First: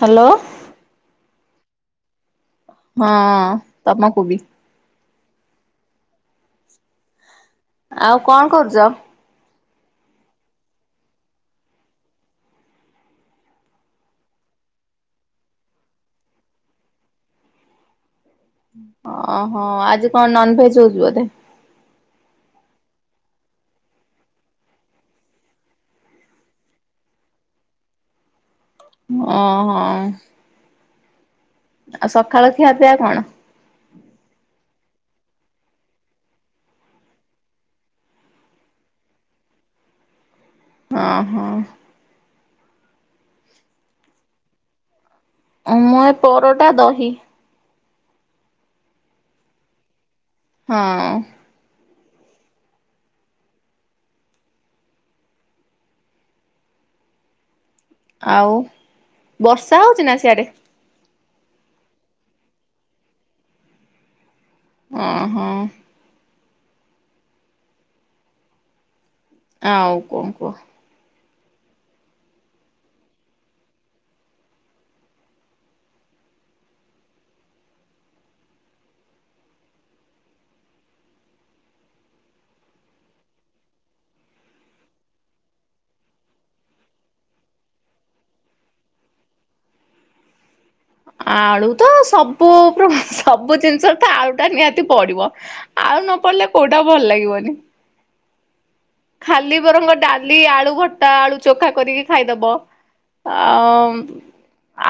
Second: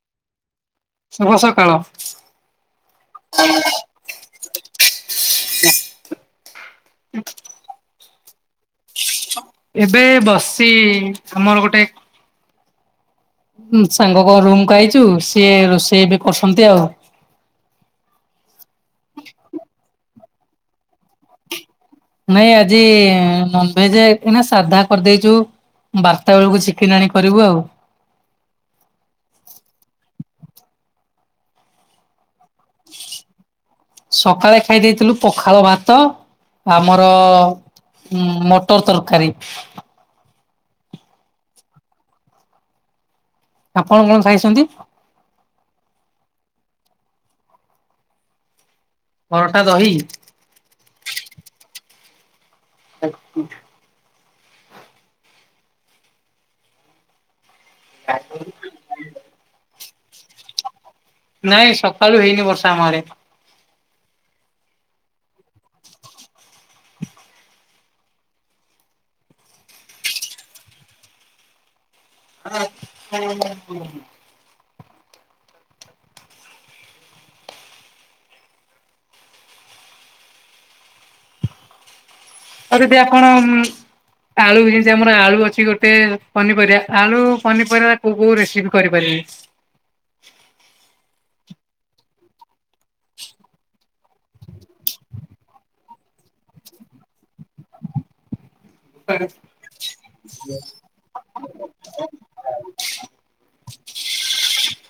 Hello. ଶୁଭ ସକାଳ। ହଁ ତମକୁ ବି। ଆଉ କଣ କରୁଛ? ଏବେ ବସିଛି ଆମର ଗୋଟେ ହୁଁ ସାଙ୍ଗ କ ରୁମ୍ କୁ ଆଇଛୁ ସିଏ ରୋଷେଇ ଏବେ କରଛନ୍ତି ଆଉ। ଓହୋ ଆଜି କଣ ନନ୍ ଭେଜ୍ ହଉଛିି ବୋଧେ? ନାଇଁ ଆଜି ନନଭେଜେ ଏଇନା ସାଧା କରିଦେଇଛୁ। ବାର୍ତ୍ତା ବେଳକୁ ଚିକେନ୍ ଆଣି କରିବୁ ଆଉ। ଓ ହୋ। ଆଉ ସଖାଳ ଖିଆ ପିଆ କଣ? ସକାଳେ ଖାଇ ଦେଇଥିଲୁ ପଖାଳ ଭାତ ଆମର ଉଁ ମଟର ତରକାରୀ। ଅଁ ହଁ। ଆପଣ କଣ ଖାଇଛନ୍ତି। ମୁଁ ଏ ପରଟା ଦହି। ପରଟା ଦହି? ହଁ। [unintelligible] ଆଉ ବର୍ଷା ହଉଛି ନା ସିଆଡେ? ନାଇଁ ସକାଳୁ ହେଇନି ବର୍ଷା ଆମ ଆଡେ। ଓ ହୋ। ଆଉ କଣ କୁହ? [unintelligible] କରି ଦି ଆପଣ ଉଁ। ଆଳୁ ଯେମିତି ଆମର ଆଳୁ ଅଛି ଗୋଟେ ପନିପରିବା ଆଳୁ ପନିପରିବା କୋଉ କୋଉ ରେସିପି କରିପାରିବେ? ଆଳୁ ତ ସବୁ ପ୍ର ସବୁ ଜିନିଷରେ ତ ଆଳୁ ଟା ନିହାତି ପଡିବ। ଆଳୁ ନ ପଡ଼ିଲେ କୋଉଟା ଭଲ ଲାଗିବନି। [inaudible] ଖାଲି ବରଙ୍ଗ ଡାଲି ଆଳୁ ଭର୍ତା ଆଳୁ ଚୋଖା କରିକି ଖାଇଦବ। ଆଉ ମ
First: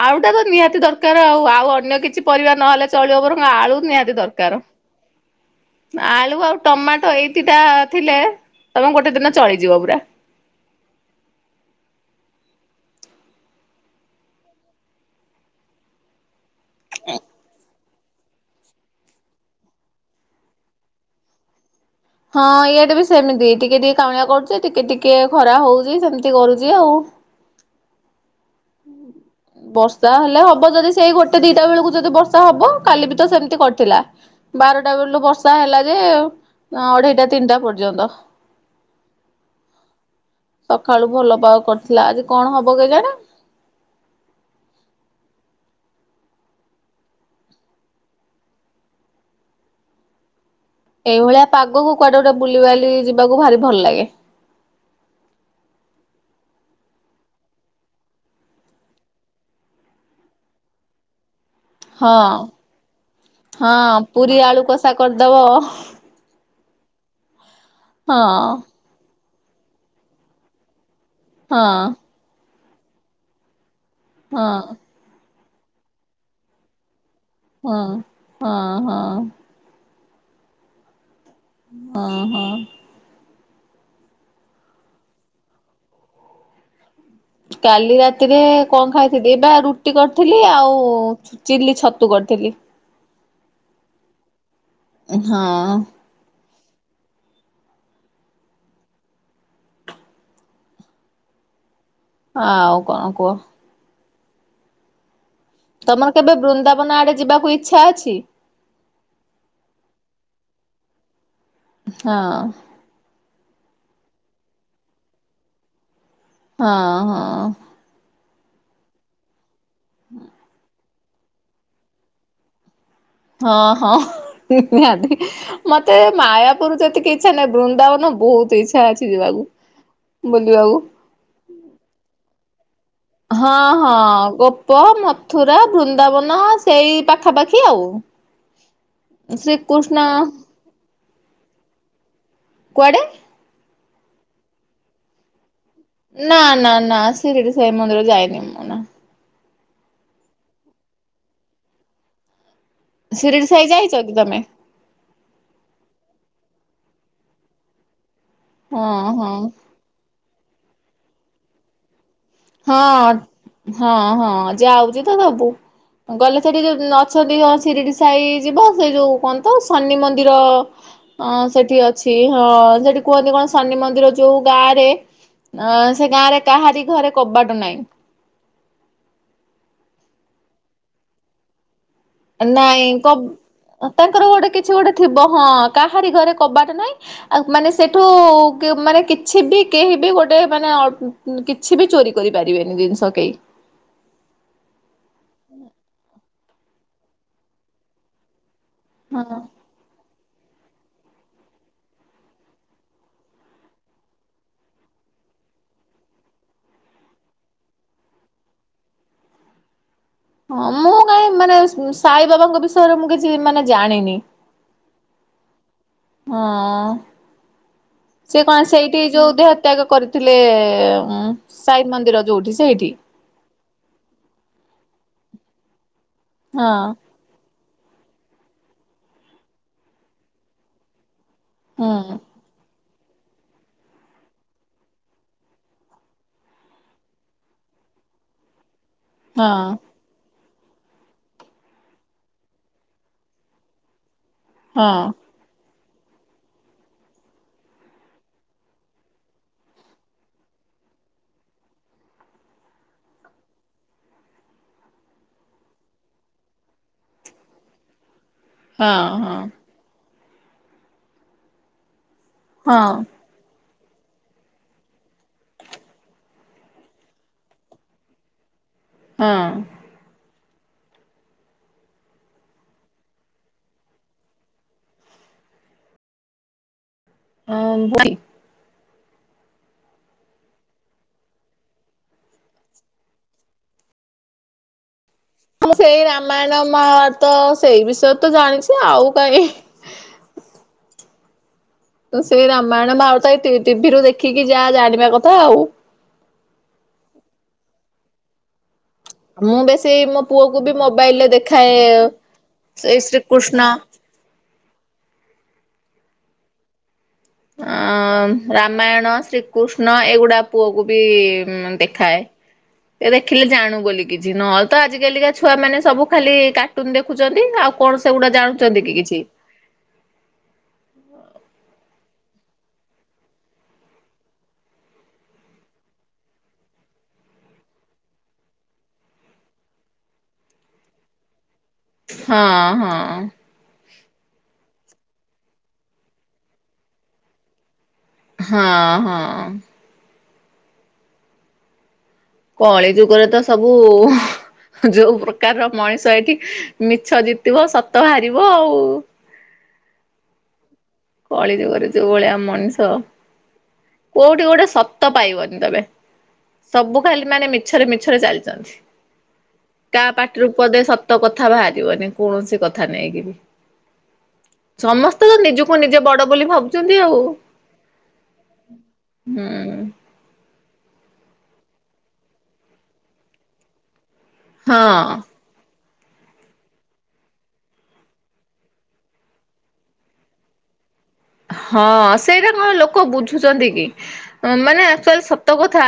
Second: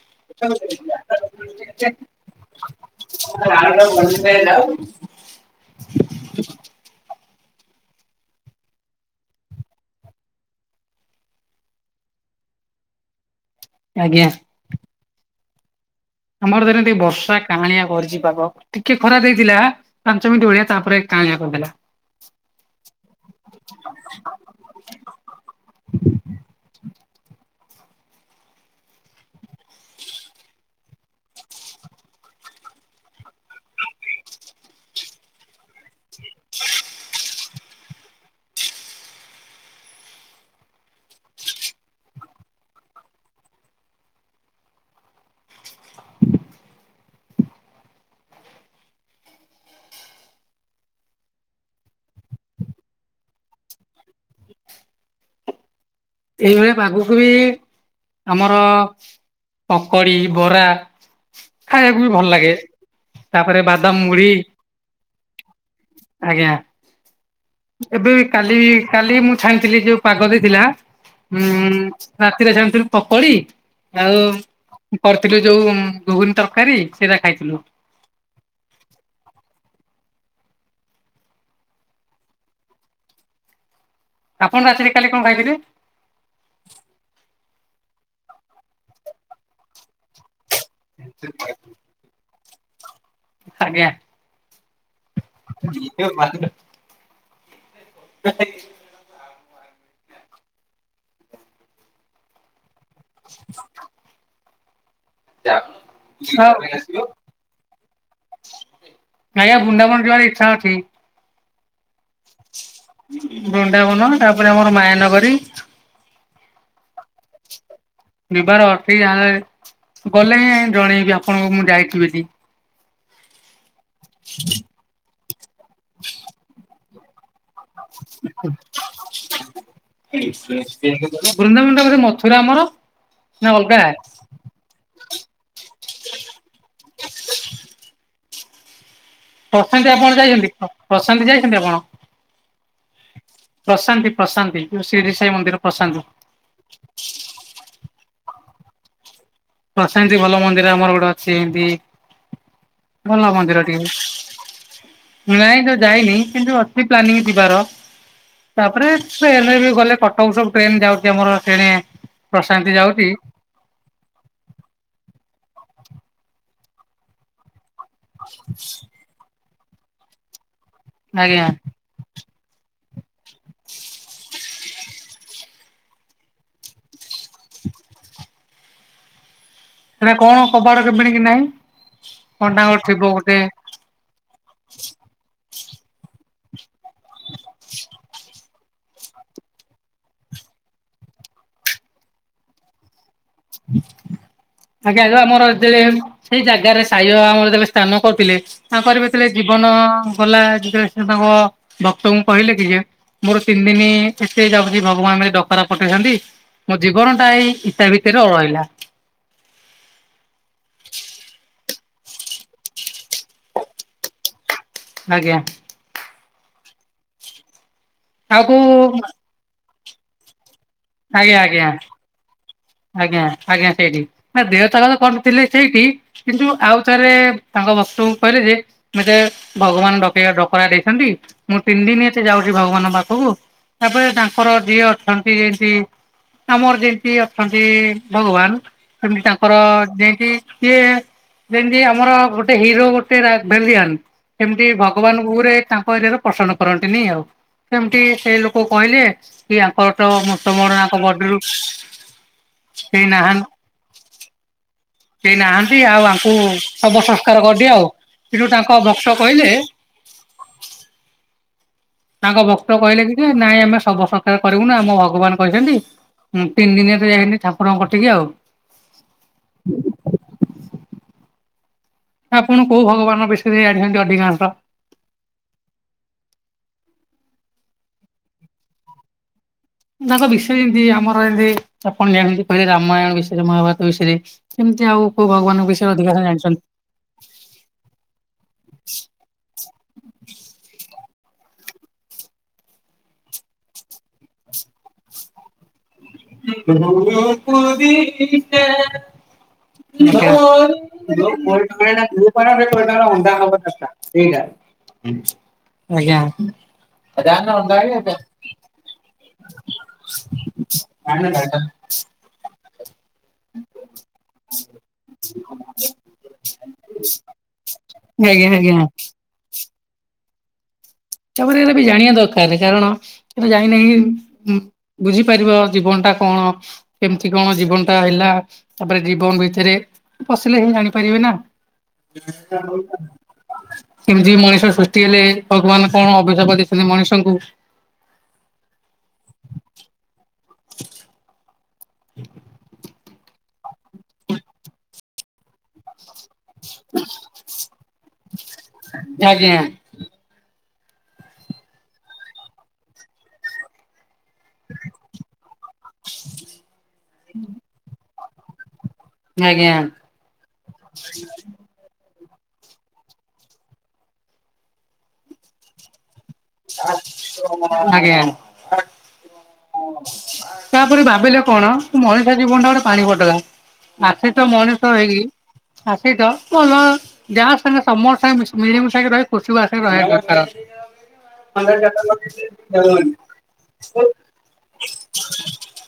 ଆଳୁ ଟା ତ ନିହାତି ଦରକାର ଆଉ ଆଉ ଅନ୍ୟ ଆଜ୍ଞା କିଛି ପରିବା ନହେଲେ ଚଳିବ ବରଂ ଆଳୁ ନିହାତି ଦର [unintelligible] ଆଳୁ ଆଉ ଟମାଟ ଏଇ ଦିଟା ଥିଲେ ତମେ ଗୋଟେ ଦିନ ଚଳିଯିବ ପୁରା। ଆଜ୍ଞା। ଆମର ତ ଏଇନେ ଟିକେ ବର୍ଷା କାହାଁଳିଆ କରିଛି ପାଗ। ଟିକେ ଖରା ଦେଇଥିଲା ପାଞ୍ଚ ମିଣ୍ଟି ଭଳିଆ ତାପରେ କାଁଳିଆ କରିଦେଲା। ହଁ ଏଇଆ ଡେ ବି ସେମିତି ଟିକେ ଟିକେ କାଉଁଳିଆ କରୁଛି ଟିକେ ଟିକେ ଖରା ହଉଛି ସେମିତି କରୁଛି ଆଉ। [inaudible] ବର୍ଷା ହେଲେ ହବ ଯଦି ସେଇ ଗୋଟେ ଦିଟା ବେଳକୁ ଯଦି ବର୍ଷା ହବ କାଲି ବି ତ ସେମିତି କରିଥିଲା। ବାରଟା ବେଳୁ ବର୍ଷା ହେଲା ଯେ ଅଢେଇଟା ତିନିଟା ପର୍ଯ୍ୟନ୍ତ। ସକାଳୁ ଭଲ ପାଗ କରିଥିଲା ଆଜି କଣ ହବ କେଜାଣି? ଏଇଭଳିଆ ପାଗକୁ କୁଆଡେ ଗୋଟେ ବୁଲିବାଲି ଯିବାକୁ ଭାରି ଭଲ ଲାଗେ। ଏଇଭଳିଆ ପାଗକୁ ବି ଆମର ପକଡି ବରା। ଖାଇବାକୁ ବି ଭଲ ହଁ ଲାଗେ। ତାପରେ ହଁ ବାଦାମ ମୁଢି ପୁରୀ ଆଳୁ କଷା କରିଦବ ଆଜ୍ଞା। ଏବେ ହଁ କାଲି କାଲି ମୁଁ ଛାଇଁଥିଲି ଯୋଉ ପାଗ ଦେଇଥିଲା। ହୁଁ ହଁ ରାତିରେ ଛାଣିଥିଲୁ ପକୋଡି ଆଉ ହଁ କରିଥିଲୁ ଯୋଉ ଘୁଗୁନି ତରକାରୀ ସେଇଟା ଖାଇଥିଲୁ। ହଁ ହଁ ହଁ। ହଁ ହଁ। ଆପଣ ରାତିରେ କାଲି କଣ ଖାଇଥିଲେ? କାଲି ରାତିରେ କଣ ଖାଇଥିଲି ଏପା ରୁଟି କରିଥିଲି ଆଉ ଚିଲି ଆଜ୍ଞା। ଛତ ତୁ କରିଥିଲି। ଆଜ୍ଞା। ହଁ। [inaudible] ସେ ହଁ ଆଉ କଣ କୁହ? ତମର କେବେ ବୃନ୍ଦାବନ ଆଡେ ଆଜ୍ଞା ଯିବାକୁ ଇଚ୍ଛା ଅଛି? ନାଇଁ ବୃନ୍ଦାବନ ଯିବାର ଇଚ୍ଛା ଅଛି। ହଁ। ବୃନ୍ଦାବନ ତାପରେ ଆମର ମାୟାନଗରୀ। ହଁ ହଁ। ଯିବାର ଅଛିି ଯାହା ହେଲେ ଗଲେ ଜଣେଇବି ଆପଣଙ୍କୁ ମୁଁ ଯାଇଛି ବୋଲି। ହଁ ହଁ ନିହାତି ମତେ ମାୟାପୁର ଯେତିକି ଇଛା ନାଇଁ ବୃନ୍ଦାବନ ବହୁତ ଇଛା ଅଛି ଯିବାକୁ ବୁଲିବାକୁ ବୃନ୍ଦାବୃନ୍ଦ ବୋଧେ ମଥୁରା ଆମର ନା ହଁ ଅଲଗା? ହଁ ଗୋପ ମତ ମଥୁରା ବୃନ୍ଦାବନ ସେଇ ପାଖାପାଖି ଆଉ ପ୍ରଶାନ୍ତି ଶ୍ରୀକୃଷ୍ଣ ଆପଣ ଯାଇଛନ୍ତି ପ୍ରଶାନ୍ତି ଯାଇଛନ୍ତି ଆପଣ? କୁଆଡେ? ପ୍ରଶାନ୍ତି ପ୍ରଶାନ୍ତି ଯୋଉ ଶିରିଡ଼ି ସାଇ ମନ୍ଦିର ପ୍ରଶାନ୍ତି ନା ନା ନା ଶିରିଡ଼ି ସାଇ ମନ୍ଦିର ଯାଇନି ମୁଁ ନା ପ୍ରଶାନ୍ତି ଭଲ ମନ୍ଦିର ଆମର ଗୋଟେ ଅଛି ଏମତି ଭଲ ଶିରିଡି ମନ୍ଦିର ସାଇ ଟିଏ। ଯାଇଛ କି ତମେ? ନାଇଁ ତ ଯାଇନି କିନ୍ତୁ ଅଛି ପ୍ଲାନିଂ ଯିବାର ତାପରେ ହଁ ସେ ହଁ। ଏ ଗଲେ ସବୁ ସବୁ ଟ୍ରେନ ଯାଉଡ଼ି ଆମର ସେଣେ ହଁ। ହଁ ହଁ ଯାଉଛି ତ ସବୁ ଗଲେ ସେଠି ଅଛନ୍ତି ହଁ ସିରିଡି ସାଇ ଯିବ ସେ ଯୋଉ କଣ ତ ଶନି ମନ୍ଦିର ଆଜ୍ଞା ସେଠି ଅ ଅଛି ହଁ ସେଠି କୁହନ୍ତି କଣ ଶନି ମନ୍ଦିର ଯୋଉ ଗାଁରେ ଅ ସେ ଗାଁରେ କାହାରି ଘରେ କବାଟ ନାହିଁ ସେଟା କଣ କବାଟ କେମିଣ କି ନାହିଁ କଣ ତାଙ୍କର ନାଇଁ କ ଥିବ ଗୋଟେ ତାଙ୍କର ଗୋଟେ କିଛି ଗୋଟେ ଥିବ ହଁ କାହାରି ଘରେ କବାଟ ନାଇଁ। ଆଉ ମାନେ ସେଠୁ ମାନେ କିଛି ବି କେହି ବି ଗୋଟେ ମାନେ କିଛି ବି ଚୋରି କରିପାରିବେନି ଜିନିଷ କେହି [inaudible] ଆଜ୍ଞା ଆ ଆମର ଯେତେବେଳେ ସେଇ ଜାଗାରେ ସାଇବାବା ଆମର ସ୍ଥାନ କରୁଥିଲେ ତାଙ୍କର ଯେତେବେଳେ ହଁ। ଜୀବନ ଗଲା ଯେତେଳେ ସେ ତାଙ୍କ ଭକ୍ତଙ୍କୁ କହିଲେ କି ଯେ ମୋର ତିନି ଦିନ ଏତେ ଯାଉଛି ଭଗବାନ ଡକରା ପଠେଇଛନ୍ତି, ମୋ ଜୀବନ ଟା ଏଇ ଇଟା ଭିତରେ ରହିଲା। ହଁ ମୁଁ କାଇହିଁ ମାନେ ସାଇ ବାବାଙ୍କ ବିଷୟରେ ମୁଁ କିଛି କିଛି ମାନେ ଜାଣିନି ଆଜ୍ଞା ହଁ। ସେ ଆଉ କଣ କୋଉ ସେଇଠି ଯୋଉ ଦେହତ୍ୟାଗ କରିଥିଲେ ଉ ଆଜ୍ଞା ଆଜ୍ଞା। ସାଇ ମନ୍ଦିର ଯୋଉଠି ସେଇଠି? ଆଜ୍ଞା ଆଜ୍ଞା ସେଇଠି ନା ଦେହ ତ୍ୟାଗ ତ କରିଥଲେ ସେଇଠି କିନ୍ତୁ ହଁ ଆଉଥରେ ତାଙ୍କ ବସ୍ତୁ କହିଲେ ଯେ ମତେ ଭଗବାନ ଡକେଇ ଡକରା ଦେଇଛନ୍ତି ମୁଁ ତିନି ଦିନ ହୁଁ ଏତେ ଯାଉଛି ଭଗବାନ ପାଖକୁ ତାପରେ ତାଙ୍କର ଯିଏ ଅଛନ୍ତି ଜେନ୍ତି ଆମର ଯେମିତି ଅଛନ୍ତି ଭଗବାନ ସେମିତି ତାଙ୍କର ହଁ ଯେ କି ସିଏ ଯେମିତି ଆମର ଗୋଟେ ହିରୋ ଗୋଟେ ରା ଭେଲିଆନ ସେମିତି ହଁ ଭଗବାନଙ୍କୁରେ ଗୁରେ ତାଙ୍କ ଏରିଆରେ ପସନ୍ଦ କରନ୍ତିନି ଆଉ। ସେମିତି ସେ ଲୋକ କହିଲେ କି ଆଙ୍କର ତ ମତ ମୋରଙ୍କ ବଡିରୁ ସେଇ ନାହନ୍ କେହି ନାହାନ୍ତି ଆଉ ଆଙ୍କୁ ଶବ ସଂସ୍କାର କରିଦିଅ ଆଉ କିନ୍ତୁ ତାଙ୍କ ହଁ ଭକ୍ତ କହିଲେ ହଁ ତାଙ୍କ ଭକ୍ତ କହିଲେ କି ନାଇଁ ଆମେ ଶବ ସସ୍କାର କରିବୁ ନି ଆମ ଭଗବାନ କହିଛନ୍ତି ହୁ ତିନି ଦିନିଆ ତ ଯାଇନି ଠାକୁରଙ୍କ କତିକି ଆଉ ହଁ। ଆପଣ କୋଉ ଭଗବାନଙ୍କ ବିଷୟରେ ଜାଣିଛନ୍ତି ଅଧିକାଂଶ? ହଁ ଭୁଇ। ତାଙ୍କ ବିଷୟରେ ଏମିତି ଆମର ଏମିତି ଆପଣ ଯେମିତି କହିଲେ ରାମାୟଣ ବିଷୟରେ ମହାଭାରତ ବିଷୟରେ ସେମିତି ଆଉ କୋଉ ଭଗବାନଙ୍କ ମୁଁ ବିଷୟରେ ସେଇ ଅଧିକାଂଶ ରାମାୟଣ ଜାଣିଛନ୍ତି? ମହାଭାରତ ସେଇ ବିଷୟରେ ତ ଜାଣିଛି ଆଉ କାହିଁ ତ ସେ ରାମାୟଣ ମହା ଭାତ ଟିଭିରୁୁ ଦେଖିକି ଯା ଜାଣିବା କଥା ଆଉ କୁପରୋ ମୁଁ ବେଶୀ ମୋ [unintelligible] ପୁଅକୁ ବି ମୋବାଇଲରେ ଦେଖାଏ [unintelligible] ସେଇ ଶ୍ରୀକୃଷ୍ଣ ଏଇଟା ଆଜ୍ଞା। ଆଜ୍ଞା ଆ ଆଜ୍ଞା ରାମାୟଣ ଶ୍ରୀକୃଷ୍ଣ ଏଇଗୁଡା ପୁଅକୁ ବି ଦେଖାଏ। ସେ ଦେଖିଲେ ଜାଣୁ ବୋଲି କିଛି ନହେଲେ ତ ଆଜିିକାଲିକା ଛୁଆ ମାନେ ସବୁ ଖାଲି କାର୍ଟୁନ ଦେଖି ଦେଖୁଛନ୍ତି ଆଉ କଣ୍ ସେଗୁଡା ଜାଣିଛନ୍ତି କିଛି ତାପରେ ବି ଜାଣିବା ଦରକାର କାରଣ ଜାଣିନାହିଁ ବୁଝିପାରିବ ଜୀବନ ଟା କଣ। କେମିତି କଣ୍ ଜୀବନ ଟା ହେଲା ତାପରେ ଜୀବନ ଭିତରେ ପଶିଲେ ହିଁ ଜାଣିପାରିବେ ନାଁ। ହଁ ହଁ। କେମିତି ମଣିଷ ସୃଷ୍ଟି ହେଲେ ଭଗବାନ କଣ ଅଭିଶାପ ଦେଇଛନ୍ତି ମଣିଷଙ୍କୁ। ହଁ ହଁ। ହଁ [inaudible] କଳି ଯୁଗରେ ତ ସବୁ ଯୋଉ ପ୍ରକାରର ମଣିଷ ଏଠି ମିଛ ଜିତିବ ସତ ହାରିବ ଆଉ। ଆଜ୍ଞା। କଳି ଯୁଗରେ ଯୋଉ ଭଳିଆ ମଣିଷ। କୋଉଠି ଗୋଟେଏ ସତ ପାଇବନି ତମେ। ସବୁ ଖାଲି ମାନେ ମିଛରେ ମିଛରେ ଚାଲିଛନ୍ତି ଆଜ୍ଞା କା ପାଟି ରୂ ପଦେ ସତ କ ଯା ବାହାରିବନି କୌଣସି କଥା ନେଇକି ବି ସମସ୍ତେ ତ ନିଜୁ କୁ ନିଜେ ବଡ ବୋଲି ଭାବୁଛନ୍ତି ଆଉ ଆଜ୍ଞା ହୁଁ। ତାପରେ ଭାବିଲେ କଣ ମଣିଷ ଜୀବନ ଟା ଗୋଟିଏ ପାଣି ଫଟକା। ଆସିଚ ମଣିଷ ହଁ ହେଇ ଆସିଚ ଭଲ। ଯାହା ସାଙ୍ଗେ ସମସ୍ତେ ମିଶି ମିଳି ମିଶାଇକି ରହେ ଖୁସି ବାସିରେ ରହିବା ଦରକାର। ହଁ ସେଇରା କଣ ଲୋକ ବୁଝୁଛନ୍ତି କି? ହିଁମାନେ ଆକଚୁଆଲ ସତ କଥା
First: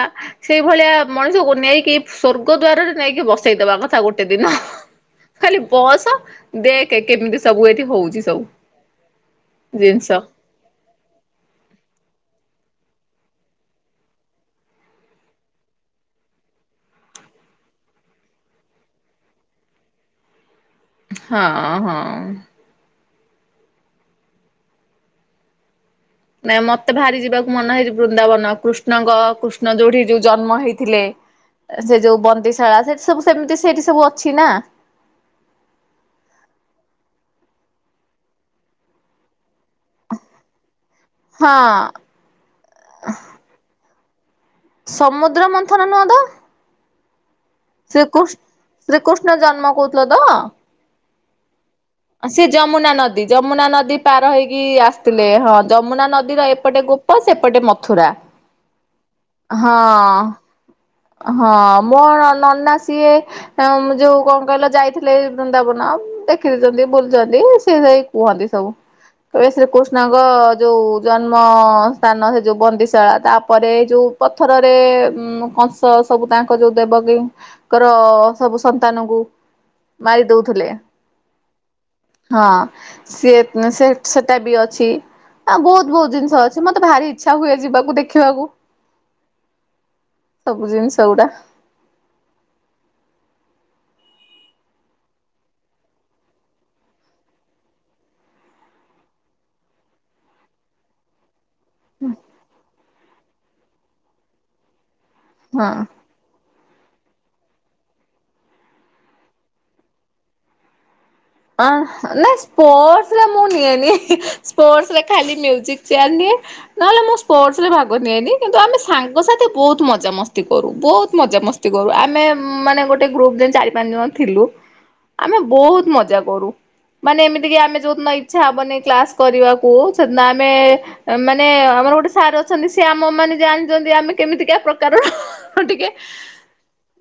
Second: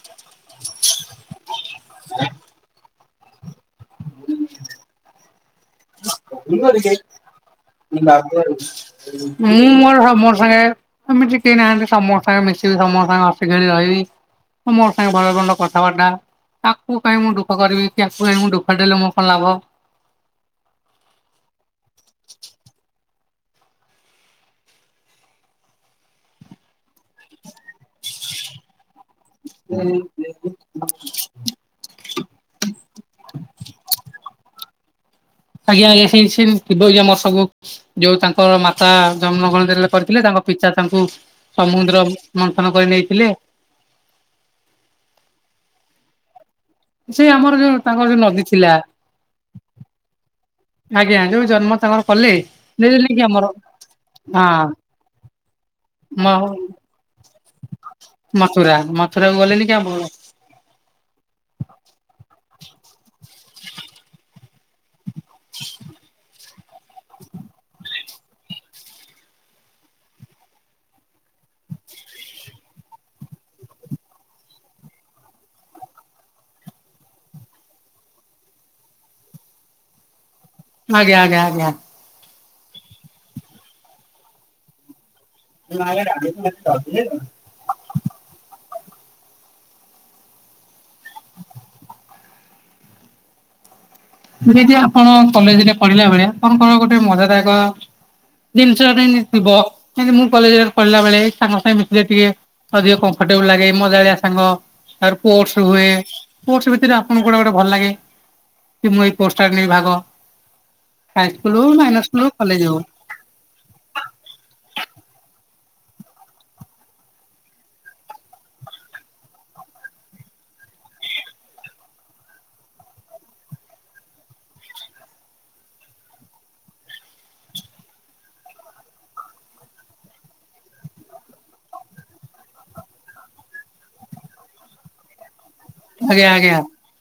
ସେଇ ଭଳିଆ ମଣିଷକୁ ନେଇକି ସ୍ଵର୍ଗ ଦ୍ଵାରରେ ନେଇକି ବସ ସେଇ ଦବାକଥା ଗୋଟେ ଦିନ ଖାଲି ବସ [inaudible] ହୁଁ ମୋର ଧର୍ମ ଦେଖେ କେମିତି ସବୁ ଏଠି ହଉଛି ସବୁ ସାଙ୍ଗେ ଜିନିଷ। ଆମେ ଟିକିଏ ନାହଲେ ସମସ୍ତଙ୍କ ସହ ମିଶିବି ସମସ୍ତ ସହ ହସି ଖେଳି ରହିବି। ସମସ୍ତଙ୍କ ସାଙ୍ଗେରେ ଭଲରେ ଭଲ କଥାବାର୍ତ୍ତା। କାକୁ କାହିଁ ମୁଁ ଦୁଃଖ କରିବି ତାକୁ କାହିଁ ମୁଁ ଦୁଃଖ ଦେଲେ ମୋର କଣ୍ ଲାଭ। ହଁ ହଁ। ହ [inaudible] ନାଇଁ ମତେ ଭାରି ଜିବାକୁ ମନ ହେଇଛି ବୃନ୍ଦାବନ କୃଷ୍ଣଙ୍କ କୃଷ୍ଣ ଯୋଉଠି ଯୋଉ ଜନ୍ମ ହେଇଥିଲେ। ସେ ଯୋଉ ବନ୍ତିିଶାଳା ସେଇଠି ସବୁ ସେମିତି ସେଇଠି ସବୁ ଅଛି ନା। ଆଜ୍ଞା ଆଜ୍ଞା ସେଇ ସେମତି ଥିବ ମସକକୁ। ଯୋଉ ତାଙ୍କର ମାତା ଜନ୍ମଗଣ କରିଥିଲେ ତାଙ୍କ ପିତା ତାଙ୍କୁ ହଁ ସମୁଦ୍ର ମନ୍ଥନ କରି ନେଇଥିଲେ। ସମୁଦ୍ର ମନ୍ଥନ ନୁହଁତ। ସେ ଆମର ଜ ଶ୍ରୀକୃଷ୍ଣ ଶ୍ରୀକୃଷ୍ଣ ଜନ୍ମ କହୁଥିଲ ତ। ଆଜ୍ଞା ଯୋଉ ଜନ୍ମ ତାଙ୍କର କଲେ ସେ ଯମୁନା ନେଇଗଲେ କି ନଦୀ ଆମର ଯମୁନା ନଦୀ ପାର ହେଇକି ହଁ ଆସିଥିଲେ ହଁ ଯମୁନା ମ ନଦୀର ଏପଟେ ଗୋ ପ ସେପଟେ ମଥୁରା। ମଥୁରା ମଥୁରାକୁ ଗଲେନିକି ଆପଣ? ହଁ। ହଁ ମୋ ନନା ସିଏ ଏଁ ଯୋଉ କଣ୍ କହିଲ ଯାଇଥି ଲେ ବୃନ୍ଦାବନ ଦେଖିଛନ୍ତି ବୁଲୁଛନ୍ତି ସେ ସେଇ କୁହନ୍ତି ସବୁ। କହିବେ ଶ୍ରୀକୃଷ୍ଣଙ୍କ ଯୋଉ ଜନ୍ମ ସ୍ଥାନ ସେ ଯୋଉ ବନ୍ଦିଶାଳା ତାପରେ ଯୋଉ ପଥରରେ ଉଁ କଂଶ ସ ସବୁ ତାଙ୍କ ଯୋଉ ଦେବକୀଙ୍କର ସବୁ ସନ୍ତାନଙ୍କୁ ମାରିଦଉ ଆଜ୍ଞା ଆଜ୍ଞା ଆଜ୍ଞା। ହଁ ସିଏ ସେ ସେଟା ବି ଅଛି। ଆ ବହୁତ ବହୁତ ଜିନିଷ ଅଛି। ମତେ ଭାରି ଇଚ୍ଛା ହୁଏ ଯିବାକୁ ଦେଖିବାକୁ। ସବୁ ଜିନିଷ ଗୁଡା। ଦିଦି ଆପଣ କଲେଜରେ ପଢିଲା ବେଳେ। ଆପଣଙ୍କର ଗୋଟେ ମଜାଦାୟକ ଜିନିଷ ଏମିତିଥିବ ଯେମିତି ମୁଁ କଲେଜରେ ପଢିଲା ବେଳେ ସାଙ୍ଗ ସାଙ୍ଗେ ମିଶିଲେ ଟିକେ ଅଧିକ କମ୍ଫଟେବୁଲ ଲାଗେ ମଜାଳିଆ ସାଙ୍ଗ ତାପରେ ପୋର୍ସ ହଁ। ହୁଏ। ସ୍ପୋର୍ଟ୍ସ ଭିତରେ ଆପଣଙ୍କୁ କୋଉଟା ଭଲ ଲାଗେ। କି ମୁଁ ସ୍ପୋର୍ଟ୍ସ ରେ ନେବି ଭାଗ। ହାଇସ୍କୁଲ ହୋଉ ମାଇଁନର ସ୍କୁଲ ହୋଉ କଲେଜ ହୋଉ। ଥିଲା ମୁଁ ନିଏନି ହିଁ ସ୍ପୋର୍ଟ୍ସ ଖାଲି ମିଉଜିକ ଚିଆର ନିଏ। ନହେଲେ ମୁଁ ସ୍ପୋର୍ଟସ ରେ ଭାଗ ନିଏନି କିନ୍ତୁ ଆମେ ସାଙ୍ଗସାଥି ବହୁତ ମଜାମସ୍ତି କରୁ ବହୁତ ମଜାମସ୍ ତି କରୁ ଆମେ ମାନେ ଗୋଟେ ଗ୍ରୁପରେ ଚାରି ପାଞ୍ଚ ଜଣ ଥିଲୁ ଆମେ ବହୁତ ମଜା କରୁ ମାନେ ଏମିତି କି ଆମେ ଯୋଉ ଦିନ ଇଛା ହବନି କ୍ଲାସ କରିବାକୁ ସେଦିନ ଆମେ ମାନେ ଆମର ଗୋଟେ ସାର୍ ଅଛନ୍ତି। ସେ ଆମ ମାନେ ଜାଣିଛନ୍ତି ଆମେ କେମିତିକା ପ୍ରକାରର। ହେଁ। [unintelligible] ଟିକେ। ଆଜ୍ଞା ଆଜ୍ଞା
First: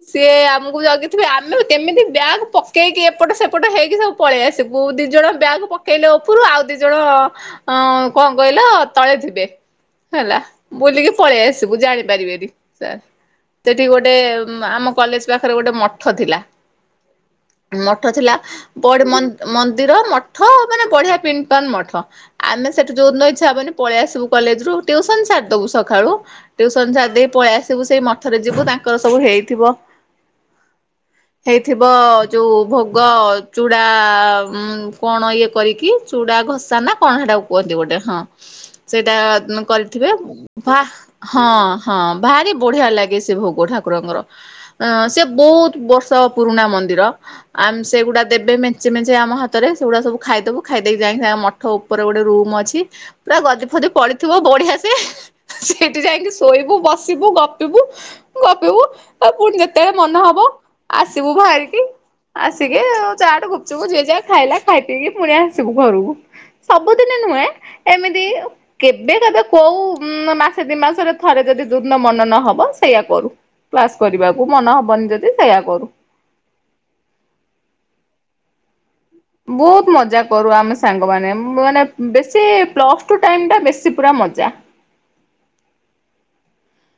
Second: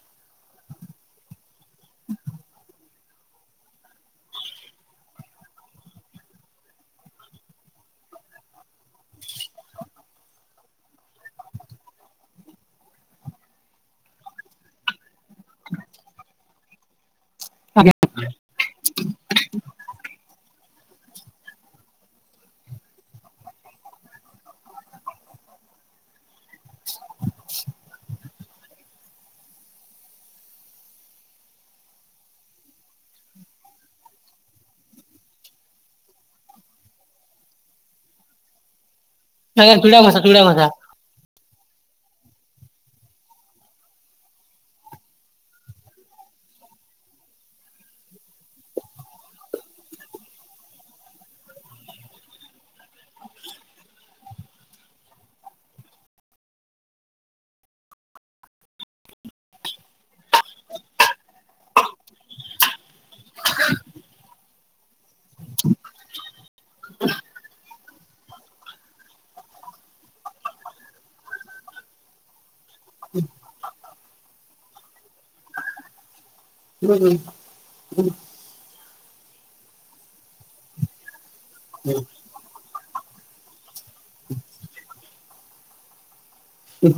ସିଏ ଆମକୁ ଜଗିଥିବେ ଆମେ କେମିତି ବ୍ୟାଗ୍ ପକେଇକି ଏପଟ ସେପଟ ହେଇକି ସବୁ ପଳେଇ ଆସିବୁ ଦି ଜଣ ବ୍ୟାଗ୍ ପକେଇଲେ ଓପରୁ ଆଉ ଦି ଜଣ ଅ କଣ କହିଲ ତଳେ ଥିବେ। ହେଲା ବୁଲିକି ପଳେଇ ଆସିବୁ ଜାଣିପାରିବେନି ସାର୍। ସେଠି ଗୋଟେ ଆମ କଲେଜ୍ ପାଖରେ ଗୋଟେ ମଠ ଥିଲା ମଠ ଥିଲା ପଡ଼୍ ମନ୍ ମନ୍ଦିର ମଠ ମାନେ ବଢିଆ ପିନ୍ ପାନ୍ ମଠ। ଆମେ ସେଠୁ ଯୋଉଦିନ ଇଛା ହବନି ପଳେଇ ଆସିବୁ କଲେଜ୍ ରୁ ଟିଉସନ୍ ସାରିଦବୁ ସଖାଳୁ। ଟିଉସନ ସାରିଦେଇ ପଳେଇ ଆସିବୁ ସେଇ ମଠରେ ଯିବୁ ତାଙ୍କର ସବୁ ହେଇଥିବ ହେଇଥିବ ଯୋଉ ଭୋଗ ଚୁଡ଼ା ଉଁ କଣ ଇଏ କରିକି ଚୁଡ଼ା ଘସା ନା କଣ ହେଟାକୁ କୁହନ୍ତି ଗୋଟେ ହଁ। ସେଇଟା ଆଜ୍ଞା ଚୁଡ଼ା କରିଥିବେ ଘଷା ଚୁଡ଼ା ବାଃ ହଁ ହଁ ଭାରି ବଢ଼ିଆ ଲାଗେ ସେ ଭୋଗ ଠାକୁରଙ୍କର। ଅ ସେ ବୋଉତ୍ ବର୍ଷ ପୁରୁଣା ମନ୍ଦିର ଆମ୍ ସେଗୁଡ଼ା ଦେବେ ମେଞ୍ଚେ ମେଞ୍ଚେ ଆମ ହାତରେ ସେଗୁଡ଼ା ସବୁ ଖାଇଦବୁ ଖାଇ ଦେଇକି ଯାଇଙ୍କି ତାଙ୍କ ମଠ ଓପରେ ଗୋଟେ ରୁମ୍ ଅଛି ପୁରା ଗଦି ଫଦି ପଡ଼ିଥିବ ବଢ଼ିଆ ସେ। ସେଇଠି ଯାଇଙ୍କି ଶୋଇବୁ ବସିବୁ ଗପିବୁ। ଗପିବୁ ଆଉ ପୁଣି ଯେତେବେଳେ ମନ ହବ ଆସିବୁ ଭାରିକି। ଆସିକି ଚାଟେ ଗୁପଚୁପ୍ ଯିଏ ଯା ଖାଇଲା ଖାଇ ପିଇକି ପୁଣି ଆସିବୁ ଘରକୁ ସବୁଦିନି ନୁଏଁ। ଏମିତି କେବେ କେବେ କୋଉ ଉମ୍ ମାସେ ଦି ମାସରେ ଥରେ ଯଦି ଯୋଉ ଦିନ ମନ ନହବ ସେୟା କରୁ କ୍ଲାସ କରିବାକୁ ମନ ହବନି ଯଦି ସେୟା କରୁ। [unintelligible] ବୋହୁତ ମଜା କରୁ ଆମେ ସାଙ୍ଗ ମାନେ ମାନେ ବେଶୀ ପ୍ଲସ୍ ଟୁ ଟାଇମ୍ ଟା ବେଶୀ ପୁରା ମଜା।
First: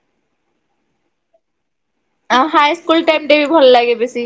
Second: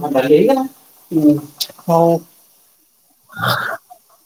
ଭଲରେ ହେଇଗଲା ଉଁ। ହଁ ହାଇସ୍କୁଲ ଟାଇମ୍ ଟେ ବି ଭଲ ଲାଗେ ବେଶୀ।